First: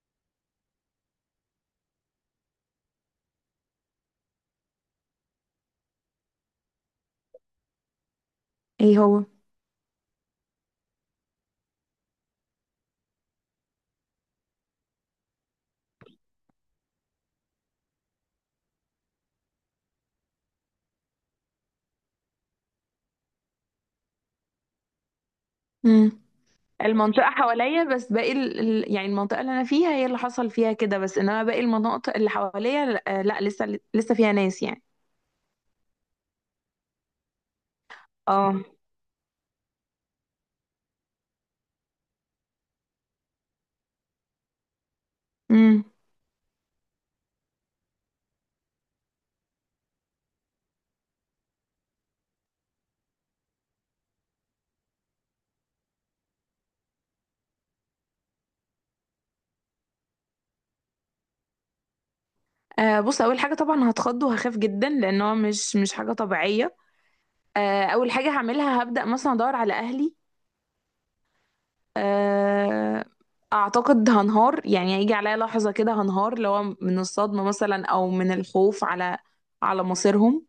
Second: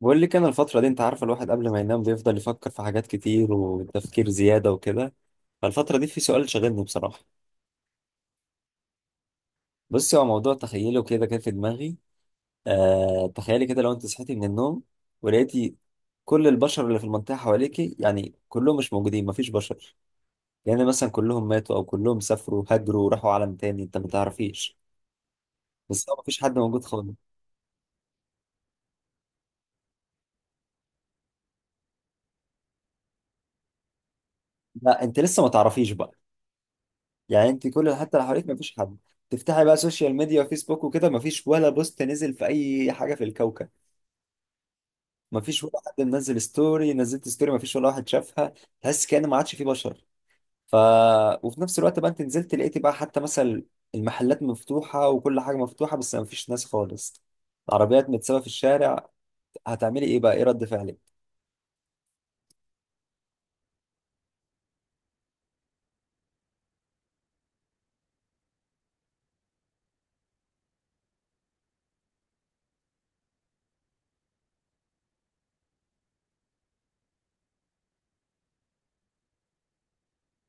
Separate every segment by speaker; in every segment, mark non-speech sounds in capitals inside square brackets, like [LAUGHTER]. Speaker 1: بقول لك انا الفترة دي، انت عارفة، الواحد قبل ما ينام بيفضل يفكر في حاجات كتير وتفكير زيادة وكده. فالفترة دي في سؤال شاغلني بصراحة.
Speaker 2: ايه هو؟
Speaker 1: بصي، هو موضوع تخيله كده كان في دماغي. آه، تخيلي كده لو انت صحيتي من النوم ولقيتي كل البشر اللي في المنطقة حواليكي، يعني كلهم مش موجودين، مفيش بشر. يعني مثلا كلهم ماتوا او كلهم سافروا هاجروا وراحوا عالم تاني انت ما تعرفيش. بس
Speaker 2: امم.
Speaker 1: هو مفيش حد موجود خالص.
Speaker 2: المنطقة حواليا بس، باقي يعني المنطقة اللي أنا فيها هي اللي حصل فيها كده بس، إنما باقي المناطق اللي حواليا لأ, لأ لسه لسه فيها ناس يعني.
Speaker 1: لا، انت لسه ما تعرفيش بقى. يعني انت كل، حتى لو حواليك
Speaker 2: اه.
Speaker 1: مفيش حد، تفتحي بقى سوشيال ميديا وفيسبوك وكده، مفيش ولا بوست نزل في اي حاجه في الكوكب. مفيش ولا
Speaker 2: امم.
Speaker 1: حد منزل ستوري، نزلت ستوري مفيش ولا واحد شافها. تحس كأن ما عادش فيه بشر. ف وفي نفس الوقت بقى انت نزلت لقيتي بقى حتى مثلا المحلات مفتوحه وكل حاجه مفتوحه بس مفيش ناس خالص. العربيات متسابه في الشارع. هتعملي ايه بقى؟ ايه رد فعلك؟
Speaker 2: آه، بص أول حاجة طبعا هتخض وهخاف جدا، لأن هو مش حاجة طبيعية. آه، أول حاجة هعملها هبدأ مثلا أدور على أهلي. آه. أعتقد هنهار، يعني هيجي عليا لحظة كده هنهار، اللي هو من الصدمة مثلا أو من الخوف على مصيرهم.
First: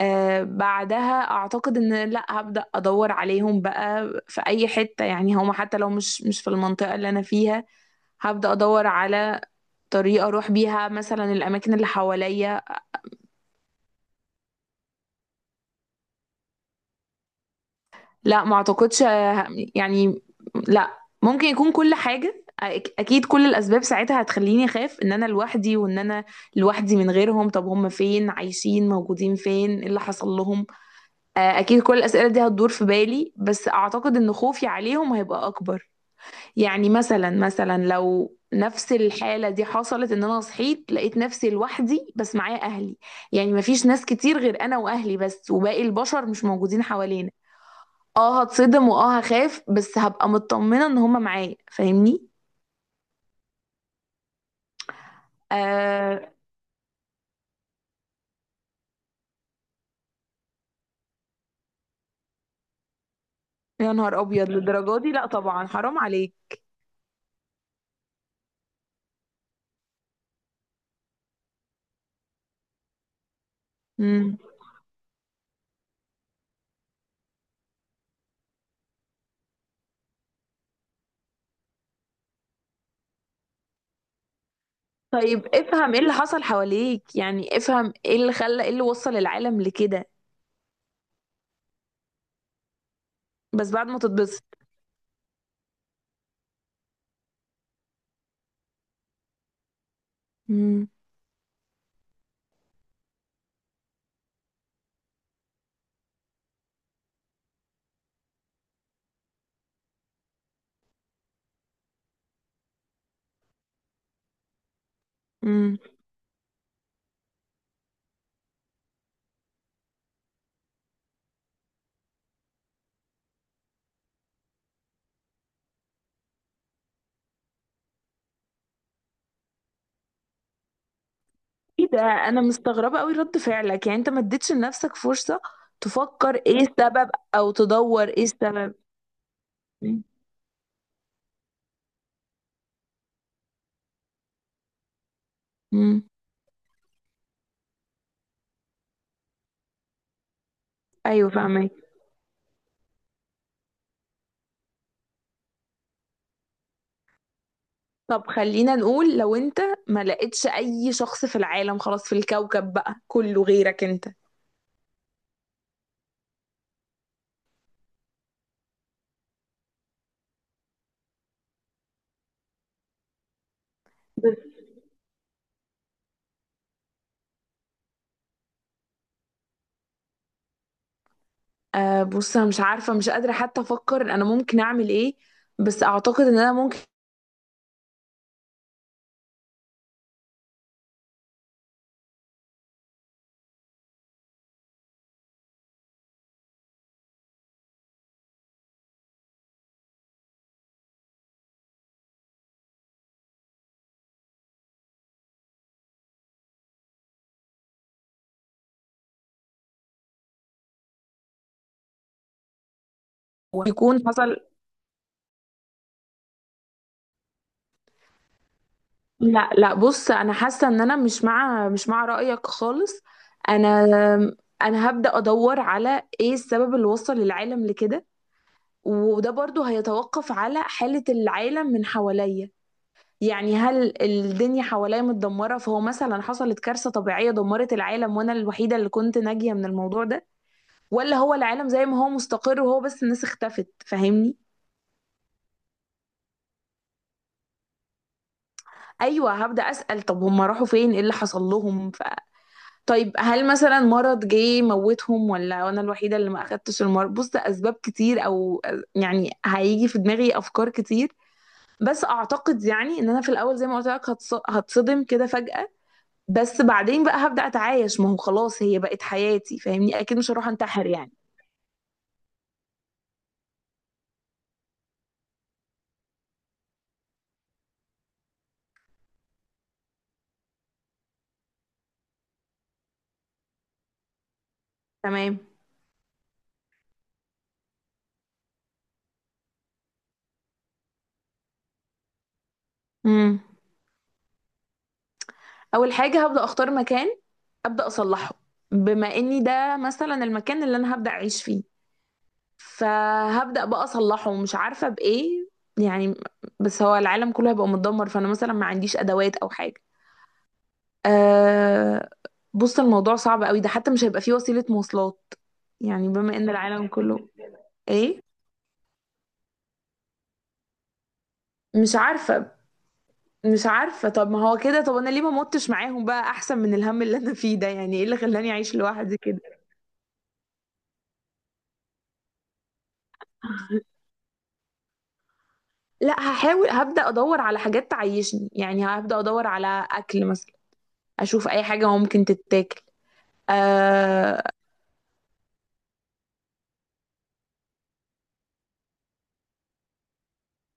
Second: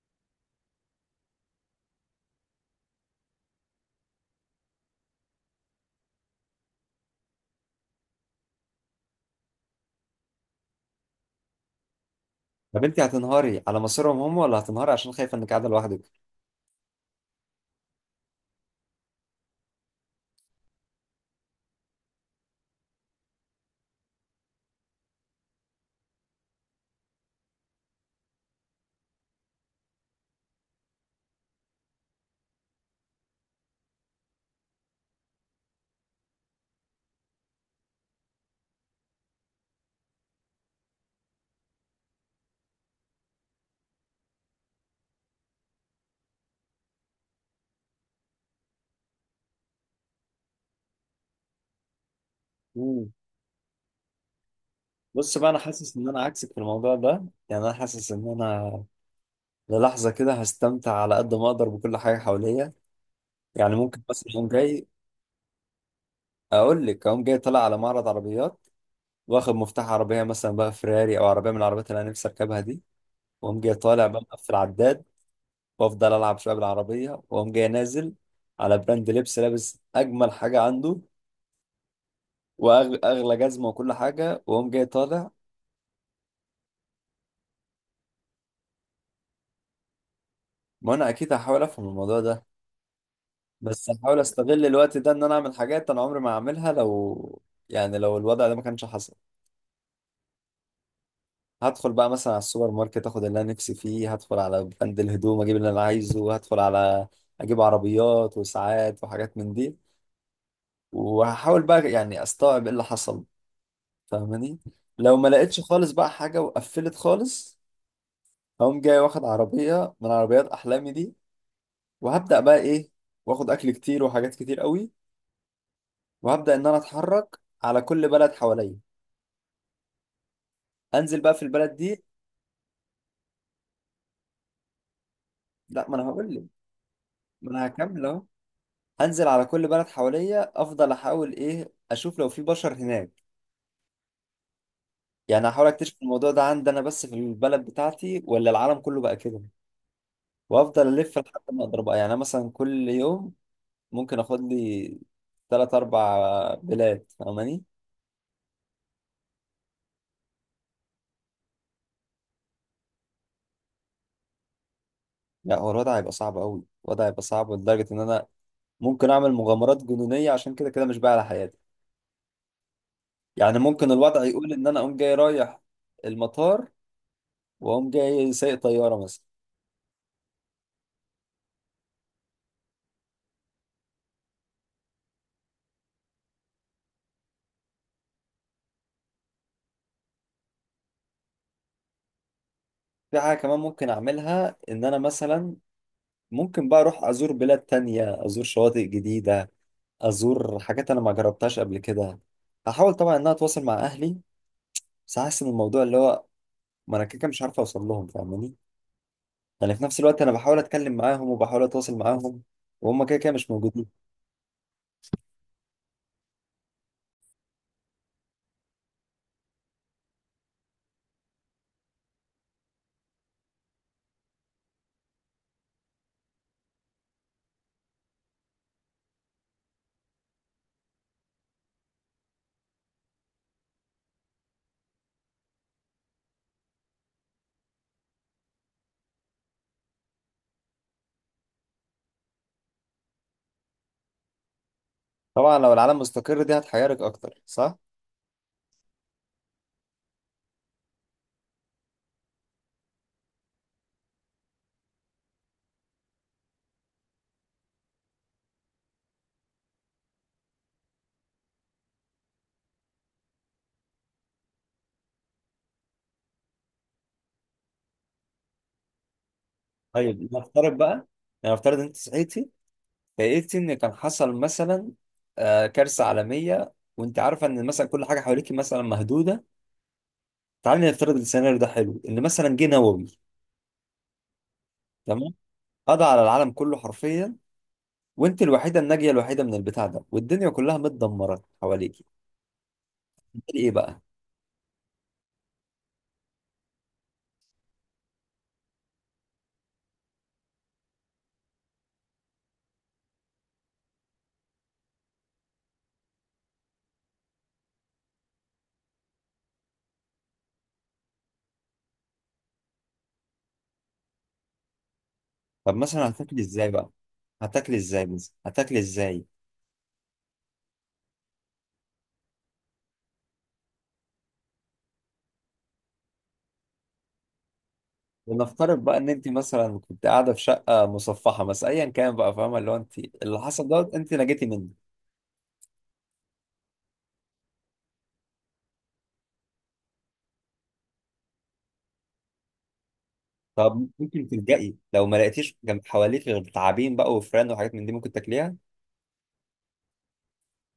Speaker 2: آه، بعدها اعتقد ان لا، هبدأ ادور عليهم بقى في اي حتة، يعني هما حتى لو مش في المنطقة اللي انا فيها. هبدأ ادور على طريقة اروح بيها مثلا الاماكن اللي حواليا.
Speaker 1: طب انت هتنهاري على مصيرهم هم ولا هتنهاري عشان خايفه انك قاعده لوحدك؟
Speaker 2: لا، ما اعتقدش. آه، يعني لا، ممكن يكون كل حاجة اكيد كل الاسباب ساعتها هتخليني اخاف ان انا لوحدي وان انا لوحدي من غيرهم. طب هم فين؟ عايشين موجودين فين؟ ايه اللي حصل لهم؟ آه، اكيد كل الاسئلة دي هتدور في بالي، بس اعتقد ان خوفي عليهم هيبقى اكبر. يعني مثلا، مثلا لو نفس الحالة دي حصلت ان انا صحيت لقيت نفسي لوحدي بس معايا اهلي، يعني مفيش ناس كتير غير انا واهلي بس، وباقي البشر مش موجودين حوالينا، اه هتصدم واه هخاف، بس هبقى مطمنة ان هما معايا. فاهمني؟
Speaker 1: مم. بص بقى، انا حاسس ان
Speaker 2: آه.
Speaker 1: انا عكسك في الموضوع ده. يعني انا حاسس ان انا للحظة كده هستمتع على قد ما أقدر بكل حاجة حواليا. يعني
Speaker 2: يا
Speaker 1: ممكن
Speaker 2: نهار
Speaker 1: مثلا أقوم
Speaker 2: ابيض،
Speaker 1: جاي،
Speaker 2: للدرجة دي؟ لا طبعا، حرام عليك.
Speaker 1: أقول لك أقوم جاي طالع على معرض عربيات وآخد مفتاح عربية مثلا بقى فيراري أو عربية من العربيات اللي أنا نفسي أركبها دي، وأقوم جاي طالع بقى
Speaker 2: مم.
Speaker 1: مقفل العداد. وأفضل ألعب شوية بالعربية، وأقوم جاي نازل على براند لبس، لابس أجمل حاجة عنده وأغلى جزمة وكل حاجة، وأقوم جاي طالع.
Speaker 2: طيب، افهم ايه اللي حصل حواليك، يعني افهم ايه اللي خلى، ايه اللي وصل العالم لكده.
Speaker 1: ما أنا أكيد هحاول أفهم الموضوع ده،
Speaker 2: بس بعد
Speaker 1: بس
Speaker 2: ما
Speaker 1: هحاول
Speaker 2: تتبسط.
Speaker 1: أستغل الوقت ده إن أنا أعمل حاجات أنا عمري ما هعملها لو، يعني لو الوضع ده ما كانش حصل.
Speaker 2: مم.
Speaker 1: هدخل بقى مثلا على السوبر ماركت اخد اللي انا نفسي فيه، هدخل على بند الهدوم اجيب اللي انا عايزه، هدخل على، اجيب عربيات وساعات وحاجات من دي. وهحاول بقى يعني استوعب ايه اللي حصل، فاهماني؟ لو ما لقيتش
Speaker 2: مم.
Speaker 1: خالص بقى حاجة وقفلت خالص، هقوم جاي واخد عربية من عربيات احلامي دي، وهبدأ بقى ايه، واخد اكل كتير وحاجات كتير قوي، وهبدأ ان انا اتحرك على كل بلد حواليا. انزل بقى في البلد
Speaker 2: ايه ده؟
Speaker 1: دي،
Speaker 2: انا مستغربه قوي رد فعلك، يعني انت ما اديتش لنفسك فرصه
Speaker 1: لا ما انا هقول
Speaker 2: تفكر
Speaker 1: لك،
Speaker 2: ايه السبب او
Speaker 1: ما انا
Speaker 2: تدور
Speaker 1: هكمل
Speaker 2: ايه
Speaker 1: اهو.
Speaker 2: السبب.
Speaker 1: انزل على كل بلد حواليا، افضل احاول ايه اشوف لو في بشر هناك. يعني هحاول اكتشف
Speaker 2: امم.
Speaker 1: الموضوع ده عندي انا بس في البلد بتاعتي ولا العالم كله بقى كده. وافضل الف
Speaker 2: ايوه
Speaker 1: لحد ما
Speaker 2: فاهمك.
Speaker 1: اقدر بقى. يعني أنا مثلا كل يوم ممكن اخد لي ثلاث اربع بلاد، فاهماني؟
Speaker 2: طب خلينا نقول لو انت ما لقيتش اي شخص في العالم خلاص، في الكوكب بقى كله غيرك انت.
Speaker 1: لا هو الوضع هيبقى صعب قوي، الوضع هيبقى صعب لدرجة ان انا ممكن اعمل مغامرات جنونية عشان كده كده مش بقى على حياتي. يعني ممكن الوضع
Speaker 2: بس.
Speaker 1: يقول ان انا اقوم جاي رايح المطار واقوم جاي سايق طيارة مثلا.
Speaker 2: آه، بص انا مش عارفه، مش قادره حتى افكر انا ممكن اعمل ايه، بس اعتقد ان انا ممكن
Speaker 1: في حاجة كمان ممكن أعملها، إن أنا مثلا ممكن بقى أروح أزور بلاد تانية، أزور شواطئ جديدة، أزور حاجات أنا ما جربتهاش قبل كده. هحاول طبعا إن أنا أتواصل مع أهلي، بس حاسس إن الموضوع اللي هو، ما أنا كده كده مش عارف أوصل لهم، فاهماني؟ يعني في نفس الوقت أنا بحاول أتكلم معاهم وبحاول أتواصل معاهم وهم كده كده مش موجودين.
Speaker 2: يكون حصل. لا لا، بص انا حاسه ان انا مش مع رايك خالص. انا. انا هبدا ادور على ايه السبب اللي وصل العالم لكده، وده برضو هيتوقف على حاله العالم من حواليا. يعني هل الدنيا حواليا متدمره، فهو مثلا حصلت كارثه طبيعيه دمرت العالم وانا الوحيده اللي كنت ناجيه من الموضوع ده، ولا هو العالم زي ما هو مستقر وهو بس الناس اختفت؟ فاهمني؟
Speaker 1: طبعا لو العالم مستقر دي هتحيرك أكتر، صح؟
Speaker 2: ايوه، هبدا اسال طب هم راحوا فين؟ ايه اللي حصل لهم؟ طيب هل مثلا مرض جه موتهم، ولا انا الوحيده اللي ما اخدتش المرض؟ بص ده اسباب كتير، او يعني هيجي في دماغي افكار كتير. بس اعتقد يعني ان انا في الاول زي ما قلت لك هتصدم كده فجأة. بس بعدين بقى هبدأ اتعايش، ما هو خلاص هي بقت حياتي. فاهمني؟ اكيد
Speaker 1: طيب
Speaker 2: مش هروح
Speaker 1: نفترض
Speaker 2: انتحر
Speaker 1: بقى،
Speaker 2: يعني.
Speaker 1: يعني نفترض أنت صحيتي فقلت ان كان حصل مثلا، كارثه عالميه، وانت عارفه ان مثلا كل حاجه حواليك مثلا مهدوده. تعالي نفترض السيناريو ده، حلو ان مثلا جه نووي. تمام،
Speaker 2: تمام.
Speaker 1: قضى على العالم كله حرفيا، وانت الوحيده الناجيه الوحيده من البتاع ده، والدنيا كلها متدمره حواليك.
Speaker 2: امم.
Speaker 1: هتعملي ايه بقى؟
Speaker 2: اول حاجه هبدأ اختار مكان، ابدأ اصلحه. بما اني ده مثلا المكان اللي انا هبدأ اعيش فيه، فهبدأ بقى اصلحه، ومش عارفة بايه. يعني، بس هو العالم كله هيبقى متدمر، فانا مثلا ما عنديش ادوات او حاجة. أه. بص الموضوع صعب قوي ده، حتى مش هيبقى فيه وسيلة مواصلات.
Speaker 1: طب مثلا
Speaker 2: يعني بما
Speaker 1: هتاكلي
Speaker 2: ان
Speaker 1: ازاي
Speaker 2: العالم
Speaker 1: بقى؟
Speaker 2: كله. ايه؟
Speaker 1: هتاكلي ازاي؟
Speaker 2: مش عارفة. مش عارفة، طب ما هو كده، طب انا ليه ما متش معاهم بقى احسن من الهم اللي انا فيه ده؟ يعني ايه اللي خلاني اعيش
Speaker 1: ونفترض بقى ان
Speaker 2: لوحدي
Speaker 1: انت
Speaker 2: كده؟
Speaker 1: مثلا كنت قاعده في شقه مصفحه مثلا ايا كان بقى، فاهمه؟ اللي هو انت اللي حصل دوت
Speaker 2: [LAUGHS]
Speaker 1: انت نجيتي منه.
Speaker 2: لا، هحاول هبدأ ادور على حاجات تعيشني، يعني هبدأ ادور على اكل مثلا، اشوف اي حاجة ممكن تتاكل.
Speaker 1: طب ممكن
Speaker 2: أه.
Speaker 1: تلجئي لو ما لقيتيش جنب حواليك غير تعابين بقى وفران وحاجات من دي، ممكن تاكليها؟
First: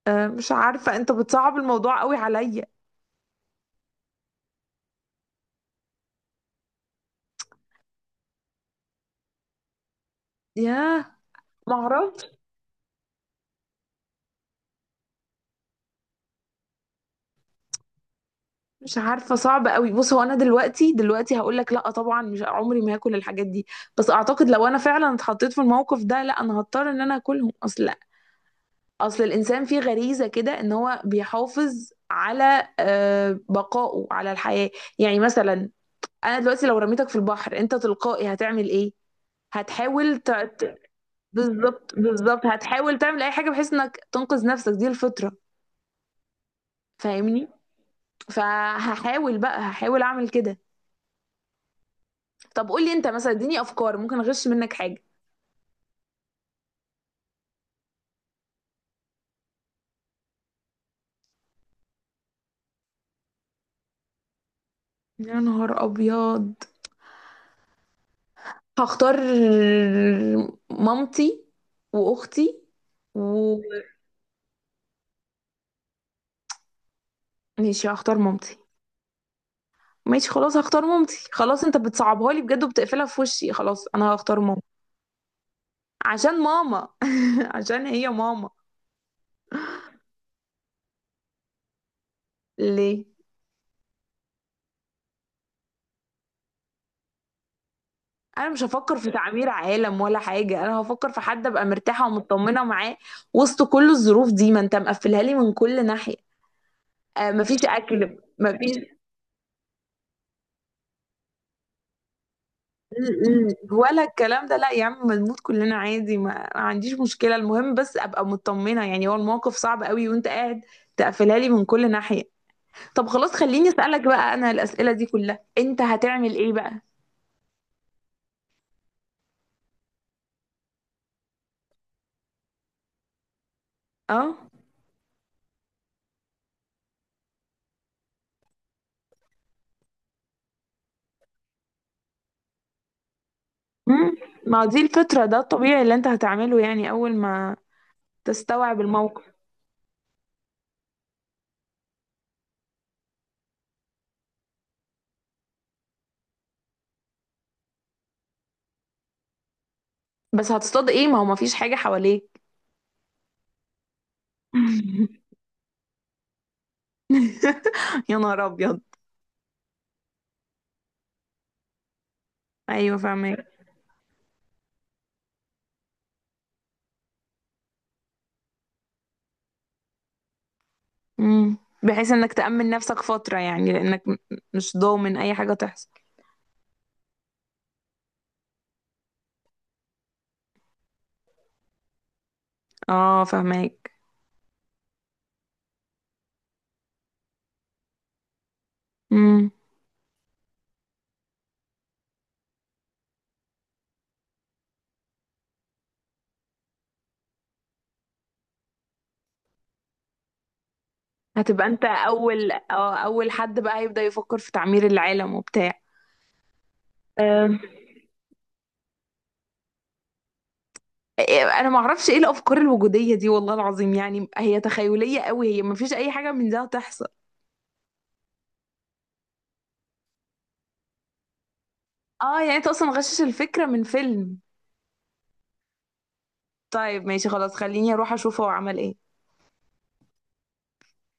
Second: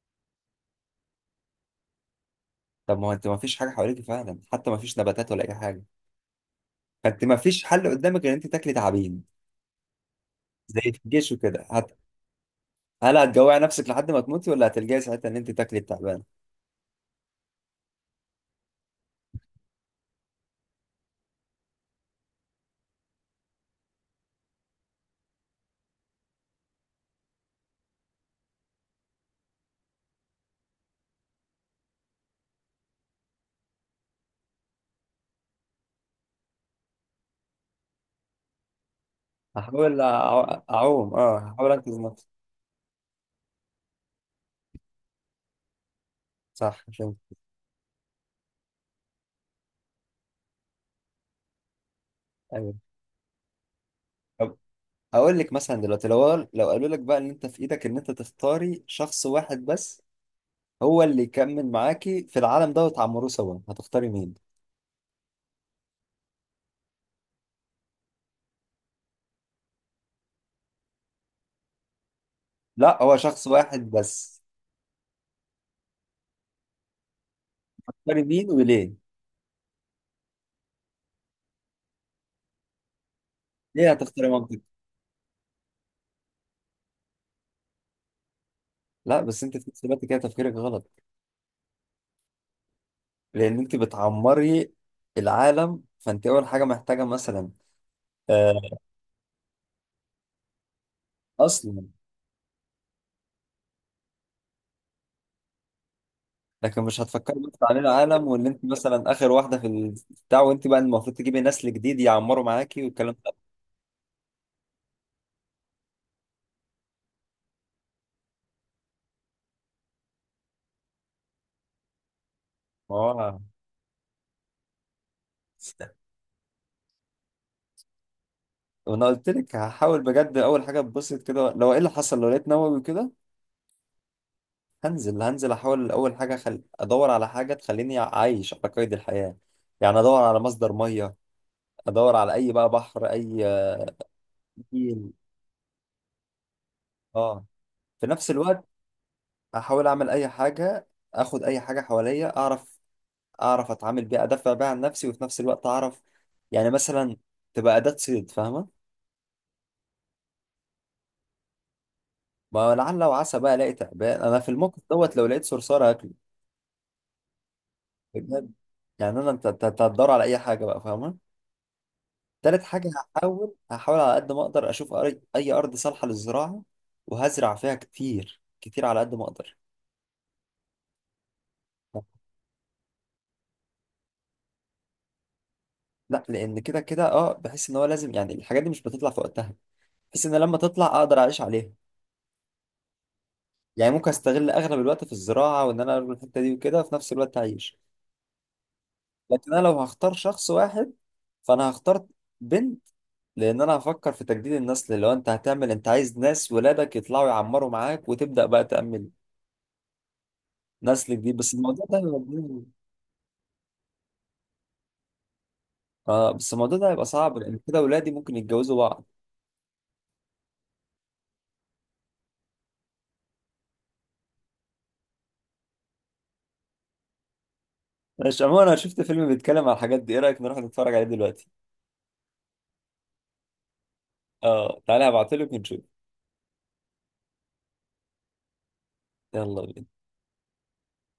Speaker 2: آه، مش عارفة، انت بتصعب الموضوع قوي عليا.
Speaker 1: طب ما هو انت ما فيش حاجه حواليك فعلا، حتى ما فيش نباتات ولا اي حاجه. فانت ما فيش حل قدامك غير ان انت تاكلي تعابين، زي في
Speaker 2: ياه.
Speaker 1: الجيش وكده.
Speaker 2: معرفش.
Speaker 1: هل هتجوعي نفسك لحد ما تموتي، ولا هتلجئي ساعتها ان انت تاكلي التعبان؟
Speaker 2: مش عارفة، صعب قوي. بص هو انا دلوقتي هقول لك لا طبعا، مش عمري ما هاكل الحاجات دي. بس اعتقد لو انا فعلا اتحطيت في الموقف ده، لا انا هضطر ان انا اكلهم. اصل، اصل الانسان فيه غريزة كده ان هو بيحافظ على آه، بقائه على الحياة. يعني مثلا، انا دلوقتي لو رميتك في البحر انت تلقائي هتعمل ايه؟ هتحاول
Speaker 1: اعوم، اه هحاول
Speaker 2: بالظبط،
Speaker 1: انقذ نفسي.
Speaker 2: بالظبط، هتحاول تعمل اي حاجة بحيث انك تنقذ نفسك، دي الفطرة.
Speaker 1: صح، فهمت.
Speaker 2: فاهمني؟ فهحاول بقى، هحاول اعمل كده. طب
Speaker 1: ايوه.
Speaker 2: قولي انت مثلا، اديني افكار ممكن اغش
Speaker 1: طب
Speaker 2: منك حاجة.
Speaker 1: اقول لك مثلا دلوقتي، لو قالوا لك بقى ان انت في ايدك ان انت تختاري شخص واحد بس هو اللي يكمل معاكي في العالم ده وتعمروه سوا، هتختاري مين؟
Speaker 2: يا نهار ابيض. هختار مامتي واختي.
Speaker 1: لا هو شخص
Speaker 2: و.
Speaker 1: واحد بس.
Speaker 2: ماشي، هختار
Speaker 1: تختاري مين
Speaker 2: مامتي.
Speaker 1: وليه؟
Speaker 2: ماشي خلاص هختار مامتي، خلاص انت بتصعبها لي بجد وبتقفلها في وشي. خلاص
Speaker 1: ليه
Speaker 2: انا
Speaker 1: هتختاري
Speaker 2: هختار
Speaker 1: مامتك؟
Speaker 2: ماما. عشان ماما. [LAUGHS] عشان هي ماما.
Speaker 1: لا بس انت في نفس الوقت كده تفكيرك غلط.
Speaker 2: ليه؟
Speaker 1: لان انت بتعمري العالم، فانت اول حاجه محتاجه مثلا،
Speaker 2: انا مش
Speaker 1: آه،
Speaker 2: هفكر في تعمير عالم ولا حاجه، انا هفكر في حد ابقى
Speaker 1: اصلا.
Speaker 2: مرتاحه ومطمنه معاه وسط كل الظروف دي. ما انت مقفلها لي من كل ناحيه.
Speaker 1: لكن مش
Speaker 2: آه،
Speaker 1: هتفكري بس
Speaker 2: مفيش
Speaker 1: عن
Speaker 2: اكل،
Speaker 1: العالم وان انت
Speaker 2: مفيش
Speaker 1: مثلا اخر واحده في البتاع وانت بقى المفروض تجيبي نسل جديد يعمروا معاكي والكلام ده.
Speaker 2: ولا الكلام ده. لا يا عم، ما نموت كلنا عادي، ما عنديش مشكله، المهم بس ابقى مطمنه. يعني هو الموقف صعب قوي وانت قاعد تقفلها لي من كل ناحيه.
Speaker 1: ما
Speaker 2: طب خلاص،
Speaker 1: هو،
Speaker 2: خليني اسالك بقى، انا الاسئله دي كلها انت هتعمل ايه بقى؟
Speaker 1: وانا قلت لك هحاول بجد اول حاجه اتبسط كده، لو ايه اللي حصل، لو لقيت نووي كده.
Speaker 2: اه.
Speaker 1: هنزل احاول اول حاجه ادور على حاجه تخليني عايش على قيد الحياه. يعني ادور على مصدر ميه، ادور على اي بقى بحر، اي
Speaker 2: امم. ما هو دي
Speaker 1: نيل.
Speaker 2: الفطره، ده الطبيعي اللي انت هتعمله، يعني اول
Speaker 1: اه،
Speaker 2: ما
Speaker 1: في نفس الوقت
Speaker 2: تستوعب الموقف.
Speaker 1: احاول اعمل اي حاجه، اخد اي حاجه حواليا اعرف، اعرف اتعامل بيها ادافع بيها عن نفسي، وفي نفس الوقت اعرف، يعني مثلا تبقى اداه صيد، فاهمه؟
Speaker 2: بس هتصطاد ايه؟ ما هو مفيش حاجه حواليك.
Speaker 1: ما لعل وعسى بقى الاقي تعبان، انا في الموقف دوت لو لقيت صرصار هاكله،
Speaker 2: [LAUGHS] يا نهار
Speaker 1: بجد.
Speaker 2: ابيض.
Speaker 1: يعني انا، أنت هتدور على اي حاجه بقى، فاهمه؟ تالت حاجة
Speaker 2: ايوه فاهمك.
Speaker 1: هحاول على قد ما أقدر أشوف أي أرض صالحة للزراعة، وهزرع فيها كتير كتير على قد ما أقدر.
Speaker 2: امم. بحيث انك تأمن نفسك فترة، يعني لانك مش ضامن اي حاجة تحصل.
Speaker 1: لا لأن كده كده، أه بحس إن هو لازم، يعني الحاجات دي مش بتطلع في وقتها، بحس إن لما تطلع أقدر أعيش عليها.
Speaker 2: اه فهماك.
Speaker 1: يعني ممكن أستغل أغلب الوقت في الزراعة وإن أنا أروح الحتة دي وكده، وفي نفس الوقت أعيش.
Speaker 2: امم.
Speaker 1: لكن أنا لو هختار شخص واحد، فأنا هختار بنت. لأن أنا هفكر في تجديد النسل، اللي هو أنت هتعمل، أنت عايز ناس ولادك يطلعوا يعمروا معاك وتبدأ بقى تأمل نسل جديد، بس
Speaker 2: هتبقى انت
Speaker 1: الموضوع ده،
Speaker 2: اول اه اول حد بقى هيبدأ يفكر في تعمير العالم وبتاع.
Speaker 1: اه بس الموضوع ده هيبقى صعب لان
Speaker 2: أم.
Speaker 1: كده ولادي ممكن يتجوزوا بعض.
Speaker 2: انا ما اعرفش ايه الافكار الوجودية دي والله العظيم، يعني هي تخيلية قوي، هي ما فيش اي حاجة من ده هتحصل.
Speaker 1: مش عموما، انا شفت فيلم بيتكلم على الحاجات دي، ايه رايك نروح نتفرج عليه دلوقتي؟
Speaker 2: اه يعني انت اصلا غشش الفكرة من فيلم.
Speaker 1: اه تعالى، هبعتلك ونشوف.
Speaker 2: طيب ماشي خلاص، خليني اروح اشوف هو عمل ايه.
Speaker 1: يلا بينا.